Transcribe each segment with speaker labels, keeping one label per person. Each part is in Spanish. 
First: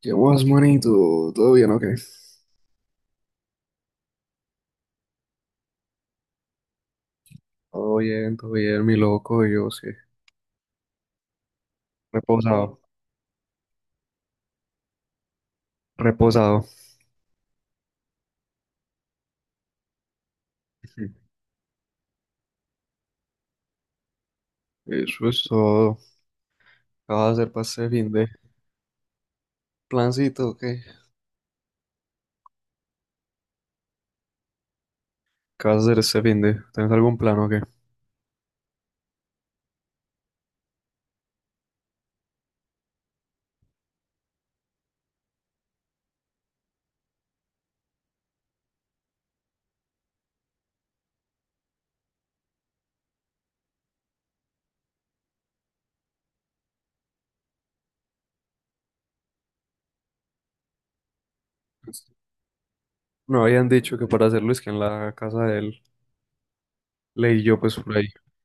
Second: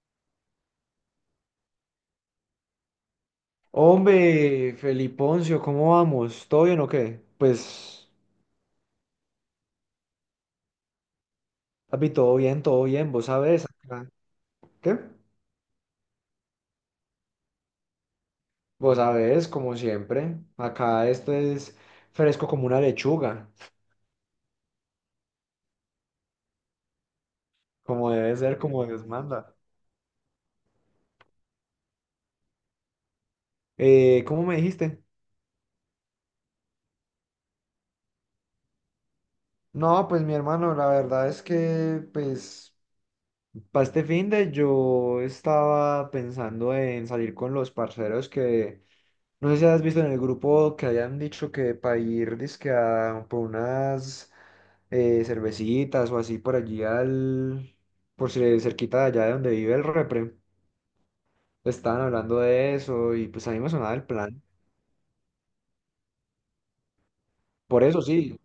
Speaker 1: ¿Qué más, manito? ¿Todo bien o qué?
Speaker 2: Hombre, Feliponcio, ¿cómo vamos? ¿Todo bien o qué? Pues,
Speaker 1: Todo bien, mi loco, yo sí.
Speaker 2: papi,
Speaker 1: Reposado,
Speaker 2: todo bien, vos sabés acá. ¿Qué?
Speaker 1: reposado.
Speaker 2: Vos sabés, como siempre, acá esto es fresco como una lechuga,
Speaker 1: Eso es todo. ¿Qué vas a hacer para este fin
Speaker 2: como
Speaker 1: de?
Speaker 2: debe ser, como Dios manda.
Speaker 1: ¿Plancito o qué?
Speaker 2: ¿Cómo me dijiste?
Speaker 1: ¿Qué vas a hacer este fin de? ¿Tienes algún plan o qué?
Speaker 2: No, pues mi hermano, la verdad es que, pues, para este finde yo estaba pensando en salir con los parceros que, no sé si has visto en el grupo que hayan dicho que para ir, dizque por unas cervecitas o así por allí al, por si cerquita de allá de donde vive el repre. Estaban hablando de eso y
Speaker 1: No
Speaker 2: pues a mí
Speaker 1: habían
Speaker 2: me sonaba
Speaker 1: dicho
Speaker 2: el
Speaker 1: que para
Speaker 2: plan.
Speaker 1: hacerlo es que en la casa de él. Leí yo pues
Speaker 2: Por
Speaker 1: por
Speaker 2: eso
Speaker 1: ahí.
Speaker 2: sí.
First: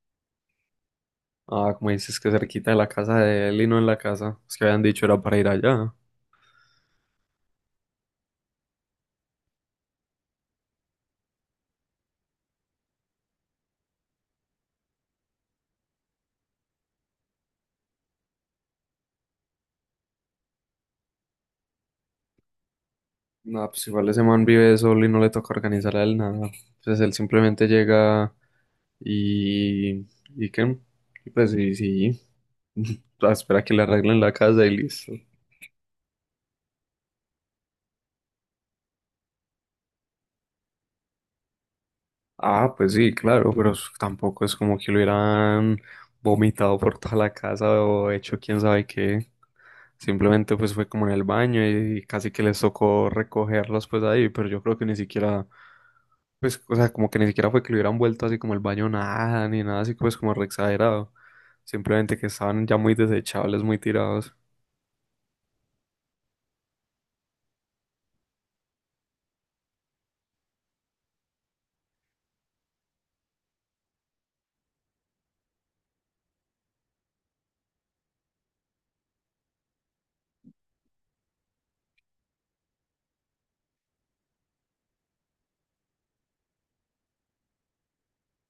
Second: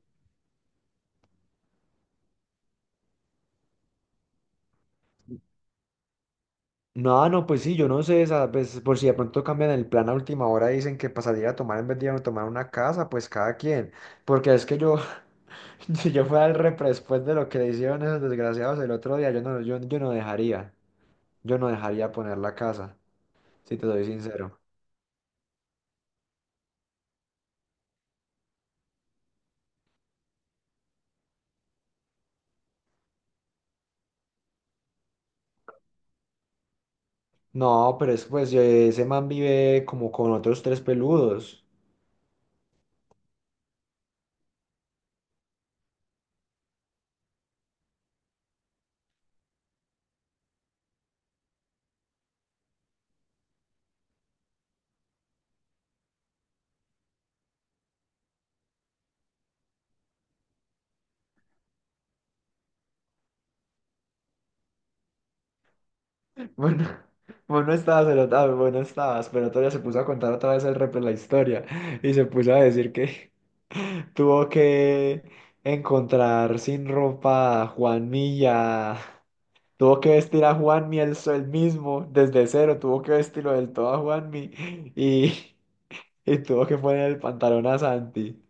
Speaker 1: Ah, como dices que cerquita de la casa de él y no en la casa. Es que habían dicho era para ir allá.
Speaker 2: No, no, pues sí, yo no sé, esa, pues, por si de pronto cambian el plan a última hora y dicen que para salir a tomar en vez de ir a tomar una casa, pues cada quien. Porque es que yo, si yo fuera el repre después de lo que le hicieron esos desgraciados el otro día, yo no, yo, no dejaría, yo no dejaría poner la casa,
Speaker 1: No,
Speaker 2: si te
Speaker 1: pues
Speaker 2: soy
Speaker 1: igual ese man
Speaker 2: sincero.
Speaker 1: vive solo y no le toca organizar a él nada. Entonces él simplemente llega. Y, y qué, y pues sí, sí. Ah, espera que le arreglen la casa y listo.
Speaker 2: No, pero es pues ese man vive como con otros tres peludos.
Speaker 1: Ah, pues sí, claro, pero tampoco es como que lo hubieran vomitado por toda la casa o hecho quién sabe qué. Simplemente pues fue como en el baño y casi que les tocó recogerlos pues ahí, pero yo creo que ni siquiera, pues, o sea, como que ni siquiera fue que lo hubieran vuelto así como el baño nada, ni nada así pues como re exagerado. Simplemente que estaban ya muy desechables, muy tirados.
Speaker 2: Bueno, vos no estabas, vos no estabas, pero otro día se puso a contar otra vez el repre la historia y se puso a decir que tuvo que encontrar sin ropa a Juan Milla, tuvo que vestir a Juanmi él, él mismo desde cero, tuvo que vestirlo del todo a Juanmi y, y tuvo que poner el pantalón a Santi.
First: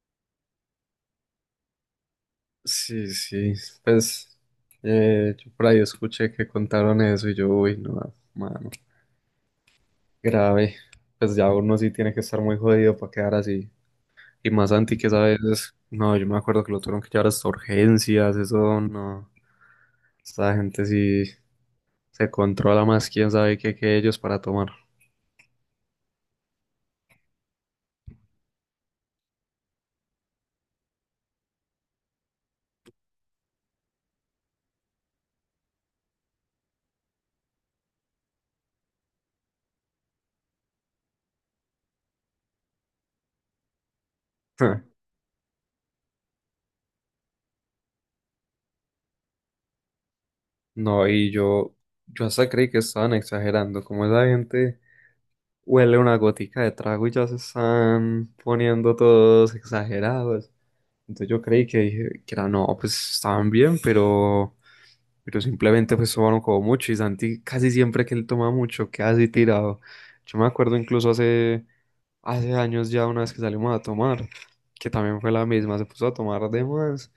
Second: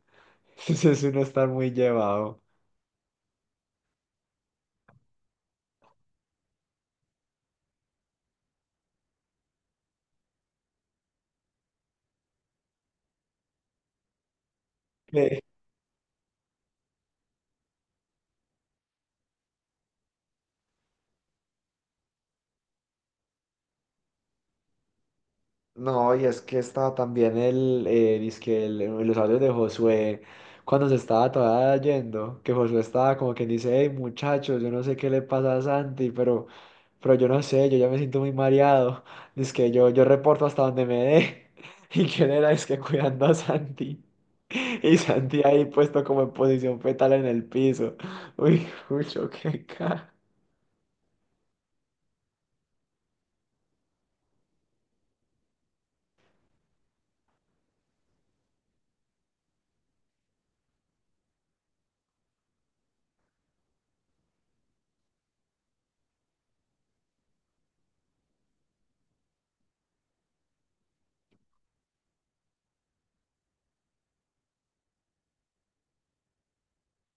Speaker 2: Entonces uno está muy llevado.
Speaker 1: Sí, sí, pues yo por ahí escuché que contaron eso y yo, uy, no, mano, grave. Pues ya uno sí tiene que estar muy jodido para quedar así. Y más anti que esa vez, no, yo me acuerdo que lo tuvieron que llevar hasta urgencias, eso no. Esta gente sí se controla más, quién sabe qué que ellos para tomar.
Speaker 2: No, y es que estaba también el, dizque en los audios de Josué, cuando se estaba todavía yendo, que Josué estaba como que dice, hey muchachos, yo no sé qué le pasa a Santi, pero yo no sé, yo ya me siento muy mareado, que yo reporto hasta donde me dé, y que él era, que cuidando a Santi, y Santi ahí puesto como en posición fetal en el piso, uy, mucho qué cara.
Speaker 1: No, y yo hasta creí que estaban exagerando, como esa gente huele una gotica de trago y ya se están poniendo todos exagerados. Entonces yo creí que, dije que era, no, pues estaban bien, pero simplemente pues tomaron como mucho y Santi casi siempre que él toma mucho queda así tirado. Yo me acuerdo incluso hace, hace años ya una vez que salimos a tomar, que también fue la misma, se puso a tomar de más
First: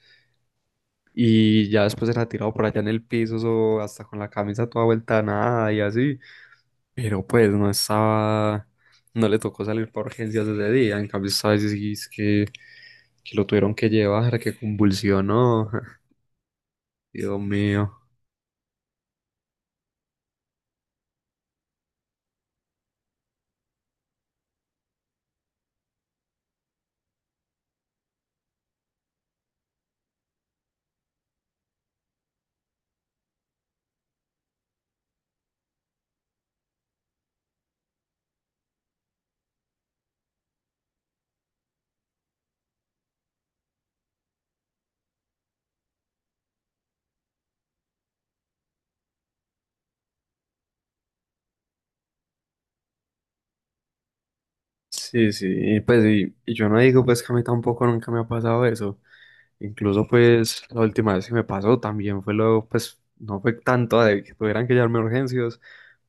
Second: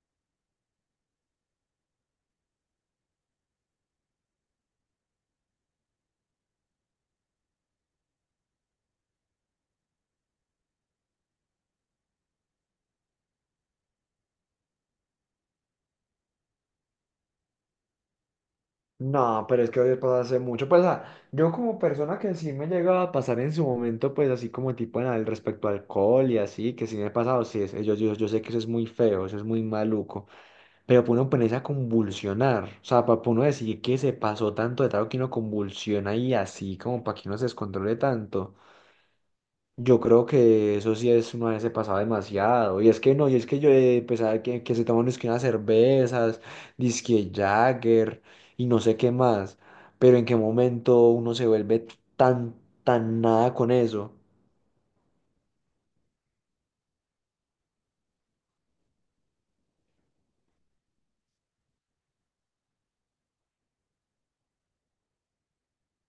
Speaker 1: y ya después era tirado por allá en el piso o hasta con la camisa toda vuelta a nada y así, pero pues no estaba, no le tocó salir por urgencias ese día, en cambio sabes es que lo tuvieron que llevar, que convulsionó. Dios mío.
Speaker 2: No, pero es que hoy pasa hace mucho. Pues, yo como persona que sí me llega a pasar en su momento, pues así como tipo en el respecto al alcohol y así, que sí me ha pasado, sí, yo, yo sé que eso es muy feo, eso es muy maluco, pero para uno ponerse a convulsionar, o sea, para uno decir que se pasó tanto de trago que uno convulsiona y así, como para que uno se descontrole tanto. Yo creo que eso sí es una vez se pasaba demasiado. Y es que no, y es que yo pues, que, se toman es que unas cervezas, disque Jagger y no sé qué más. Pero en qué momento uno se vuelve tan, tan nada con eso.
Speaker 1: Sí, sí, y pues y yo no digo pues que a mí tampoco nunca me ha pasado eso. Incluso pues la última vez que me pasó también fue lo, pues no fue tanto de que tuvieran que llevarme a urgencias,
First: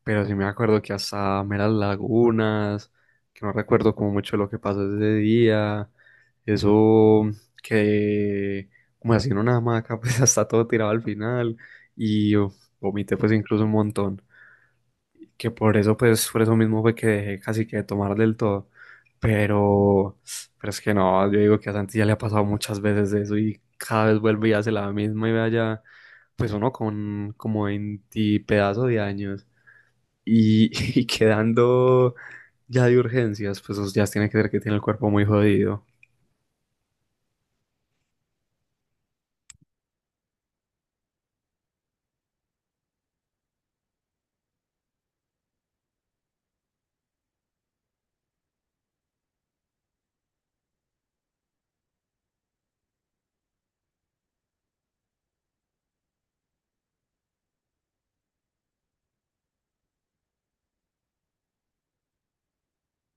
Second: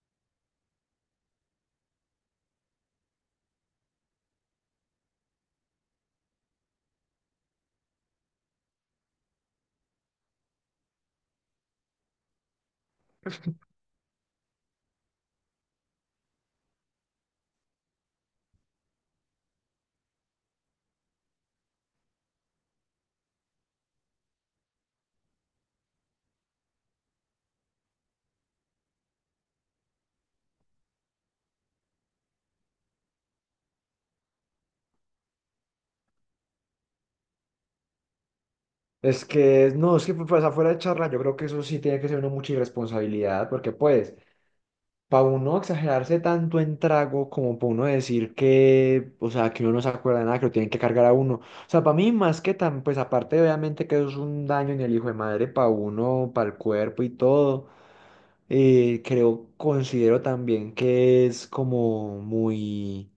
Speaker 1: pero sí me acuerdo que hasta me las lagunas, que no recuerdo como mucho lo que pasó ese día, eso que como así en una hamaca pues hasta todo tirado al final y oh, vomité pues incluso un montón, que por eso, pues, por eso mismo fue que dejé casi que de tomar del todo. Pero, pero es que no, yo digo que a Santi ya le ha pasado muchas veces eso y cada vez vuelve y hace la misma y vaya, pues uno con como 20 pedazos de años y, y quedando ya de urgencias, pues eso ya tiene que ver que tiene el cuerpo muy jodido.
Speaker 2: Es que, no, es que pues afuera de charla, yo creo que eso sí tiene que ser una mucha irresponsabilidad, porque pues, para uno exagerarse tanto en trago como para uno decir que, o sea, que uno no se acuerda de nada, que lo tienen que cargar a uno. O sea, para mí más que tan, pues aparte obviamente que eso es un daño en el hijo de madre para uno, para el cuerpo y todo, creo, considero también que es como muy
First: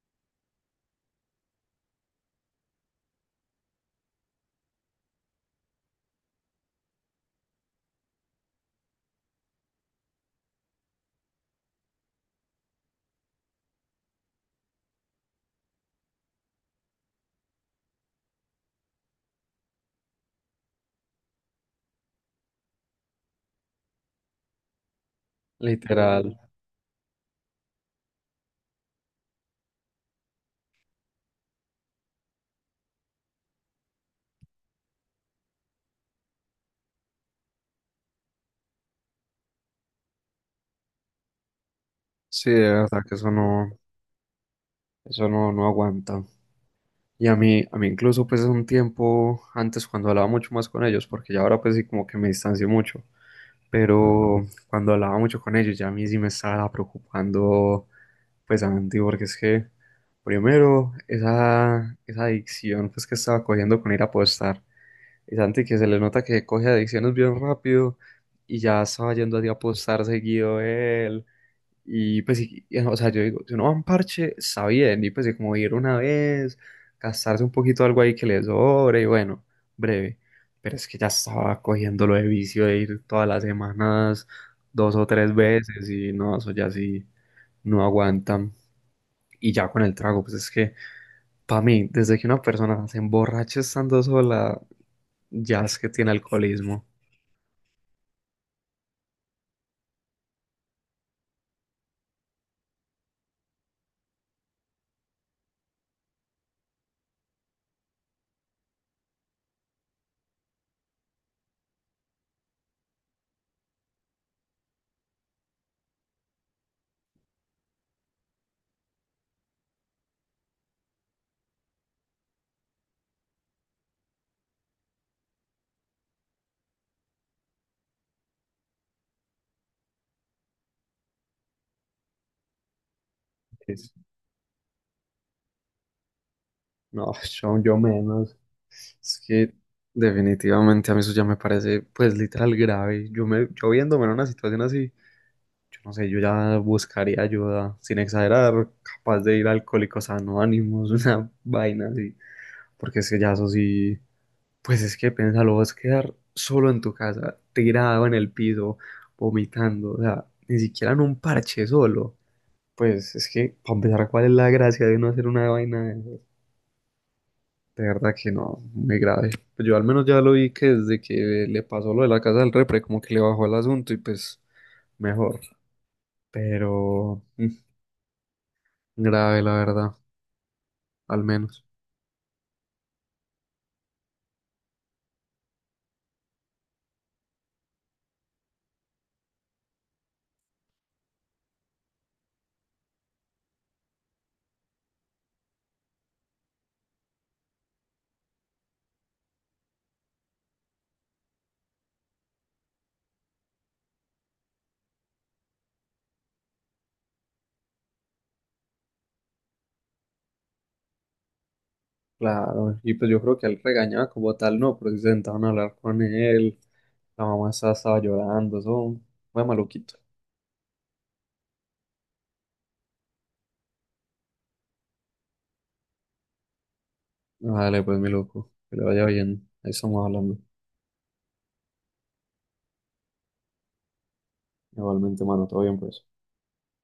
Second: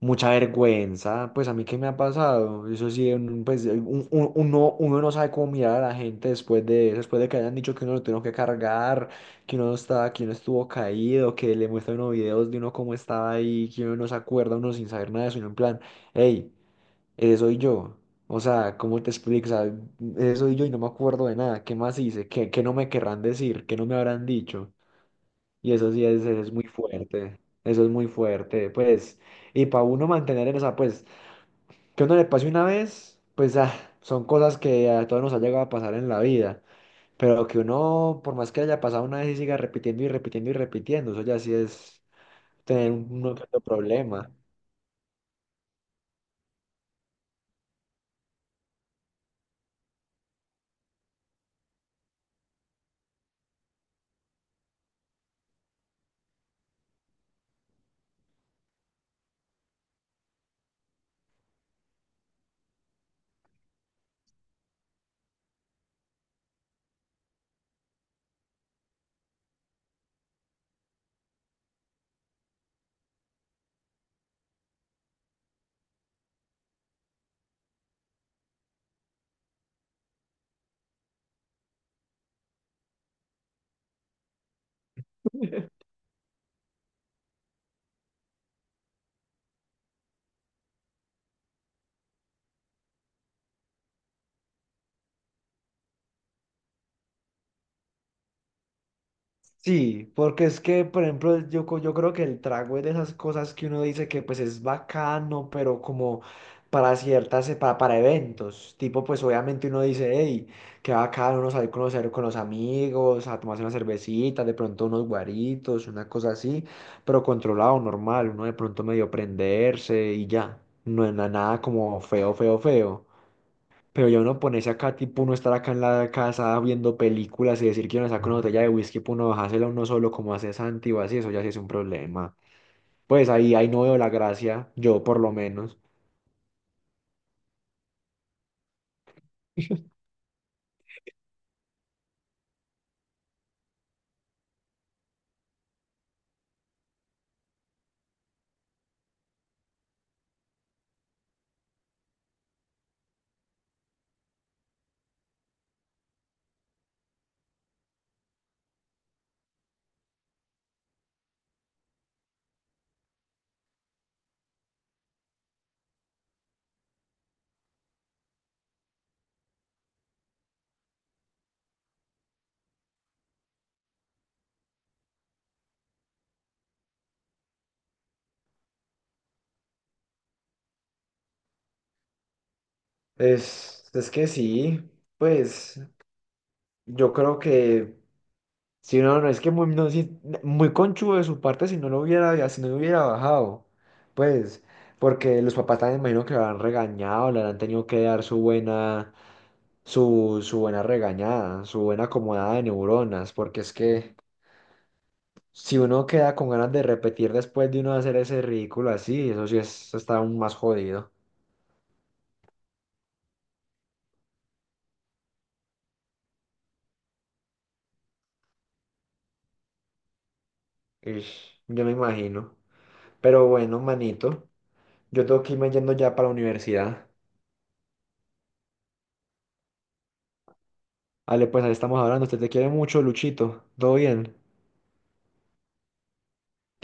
Speaker 2: mucha vergüenza, pues a mí qué me ha pasado, eso sí, pues uno, uno no sabe cómo mirar a la gente después de que hayan dicho que uno lo tuvo que cargar, que uno estaba, que uno estuvo caído, que le muestran unos videos de uno cómo estaba ahí, que uno no se acuerda, uno sin saber nada de eso, uno en plan, hey, ese soy yo, o sea, ¿cómo te explico? O sea, ese soy yo y no me acuerdo de nada, ¿qué más hice? ¿Qué, qué no me querrán decir? ¿Qué no me habrán dicho? Y eso sí
Speaker 1: Literal.
Speaker 2: es muy fuerte, eso es muy fuerte, pues, y para uno mantener en esa, pues, que uno le pase una vez, pues, son cosas que a todos nos ha llegado a pasar en la vida, pero que uno, por más que haya pasado una vez y siga repitiendo y repitiendo y repitiendo, eso ya sí es
Speaker 1: Sí, de
Speaker 2: tener
Speaker 1: verdad que
Speaker 2: un otro problema.
Speaker 1: eso no, no aguanta. Y a mí incluso pues es un tiempo antes cuando hablaba mucho más con ellos, porque ya ahora pues sí como que me distancio mucho, pero cuando hablaba mucho con ellos ya a mí sí me estaba preocupando pues Santi, porque es que primero esa, esa adicción pues que estaba cogiendo con ir a apostar, y Santi que se le nota que coge adicciones bien rápido y ya estaba yendo así a apostar seguido él y pues, y, o sea, yo digo, si uno va a un parche, está bien, y pues, y como ir una vez, gastarse un poquito algo ahí que le sobre, y bueno, breve. Pero es que ya estaba cogiendo lo de vicio de ir todas las semanas, dos o tres veces, y no, eso ya sí no aguantan. Y ya con el trago, pues es que, para mí, desde que una persona se emborracha estando sola, ya es que tiene alcoholismo.
Speaker 2: Sí, porque es que, por ejemplo, yo, yo creo que el trago es de esas cosas que uno dice que pues es bacano, pero como para ciertas, para eventos, tipo pues obviamente uno dice, hey, qué bacano uno salir a conocer con los amigos, a tomarse una cervecita, de pronto unos guaritos, una cosa así, pero controlado, normal, uno de pronto medio prenderse y ya, no es nada como feo, feo, feo. Pero ya uno ponerse acá, tipo uno estar acá en la casa viendo películas y decir que uno saca una botella de whisky para uno bajársela uno solo como hace Santi o así, eso ya sí es un problema. Pues ahí, ahí no veo la gracia, yo por lo menos.
Speaker 1: No, yo menos. Es que definitivamente a mí eso ya me parece, pues, literal grave. Yo me, yo viéndome en una situación así, yo no sé, yo ya buscaría ayuda, sin exagerar, capaz de ir a Alcohólicos Anónimos, una vaina así. Porque es que ya eso sí, pues es que piénsalo, vas a quedar solo en tu casa, tirado en el piso, vomitando, o sea, ni siquiera en un parche solo. Pues es que, para empezar, ¿cuál es la gracia de no hacer una vaina? De verdad que no, muy grave. Pues yo al menos ya lo vi que desde que le pasó lo de la casa del repre, como que le bajó el asunto y pues mejor. Pero mm, grave, la verdad, al menos.
Speaker 2: Es que sí, pues yo creo que si no, no es que muy, no, sí, muy conchudo de su parte si no lo hubiera, si no lo hubiera bajado, pues porque los papás también imagino que lo han regañado, le han tenido que dar su buena su, su buena regañada, su buena acomodada de neuronas, porque es que si uno queda con ganas de repetir después de uno hacer ese ridículo así, eso sí es, eso está aún más jodido.
Speaker 1: Claro, y pues yo creo que él regañaba como tal, no, pero sí se sentaban a hablar con él. La mamá estaba, estaba llorando, eso fue maluquito.
Speaker 2: Ish, yo me imagino. Pero bueno, manito, yo tengo que irme yendo ya para la universidad.
Speaker 1: Dale pues mi loco, que le vaya bien. Ahí estamos hablando.
Speaker 2: Vale, pues ahí estamos hablando. Usted te quiere mucho, Luchito. ¿Todo bien?
Speaker 1: Igualmente, mano, todo bien, pues.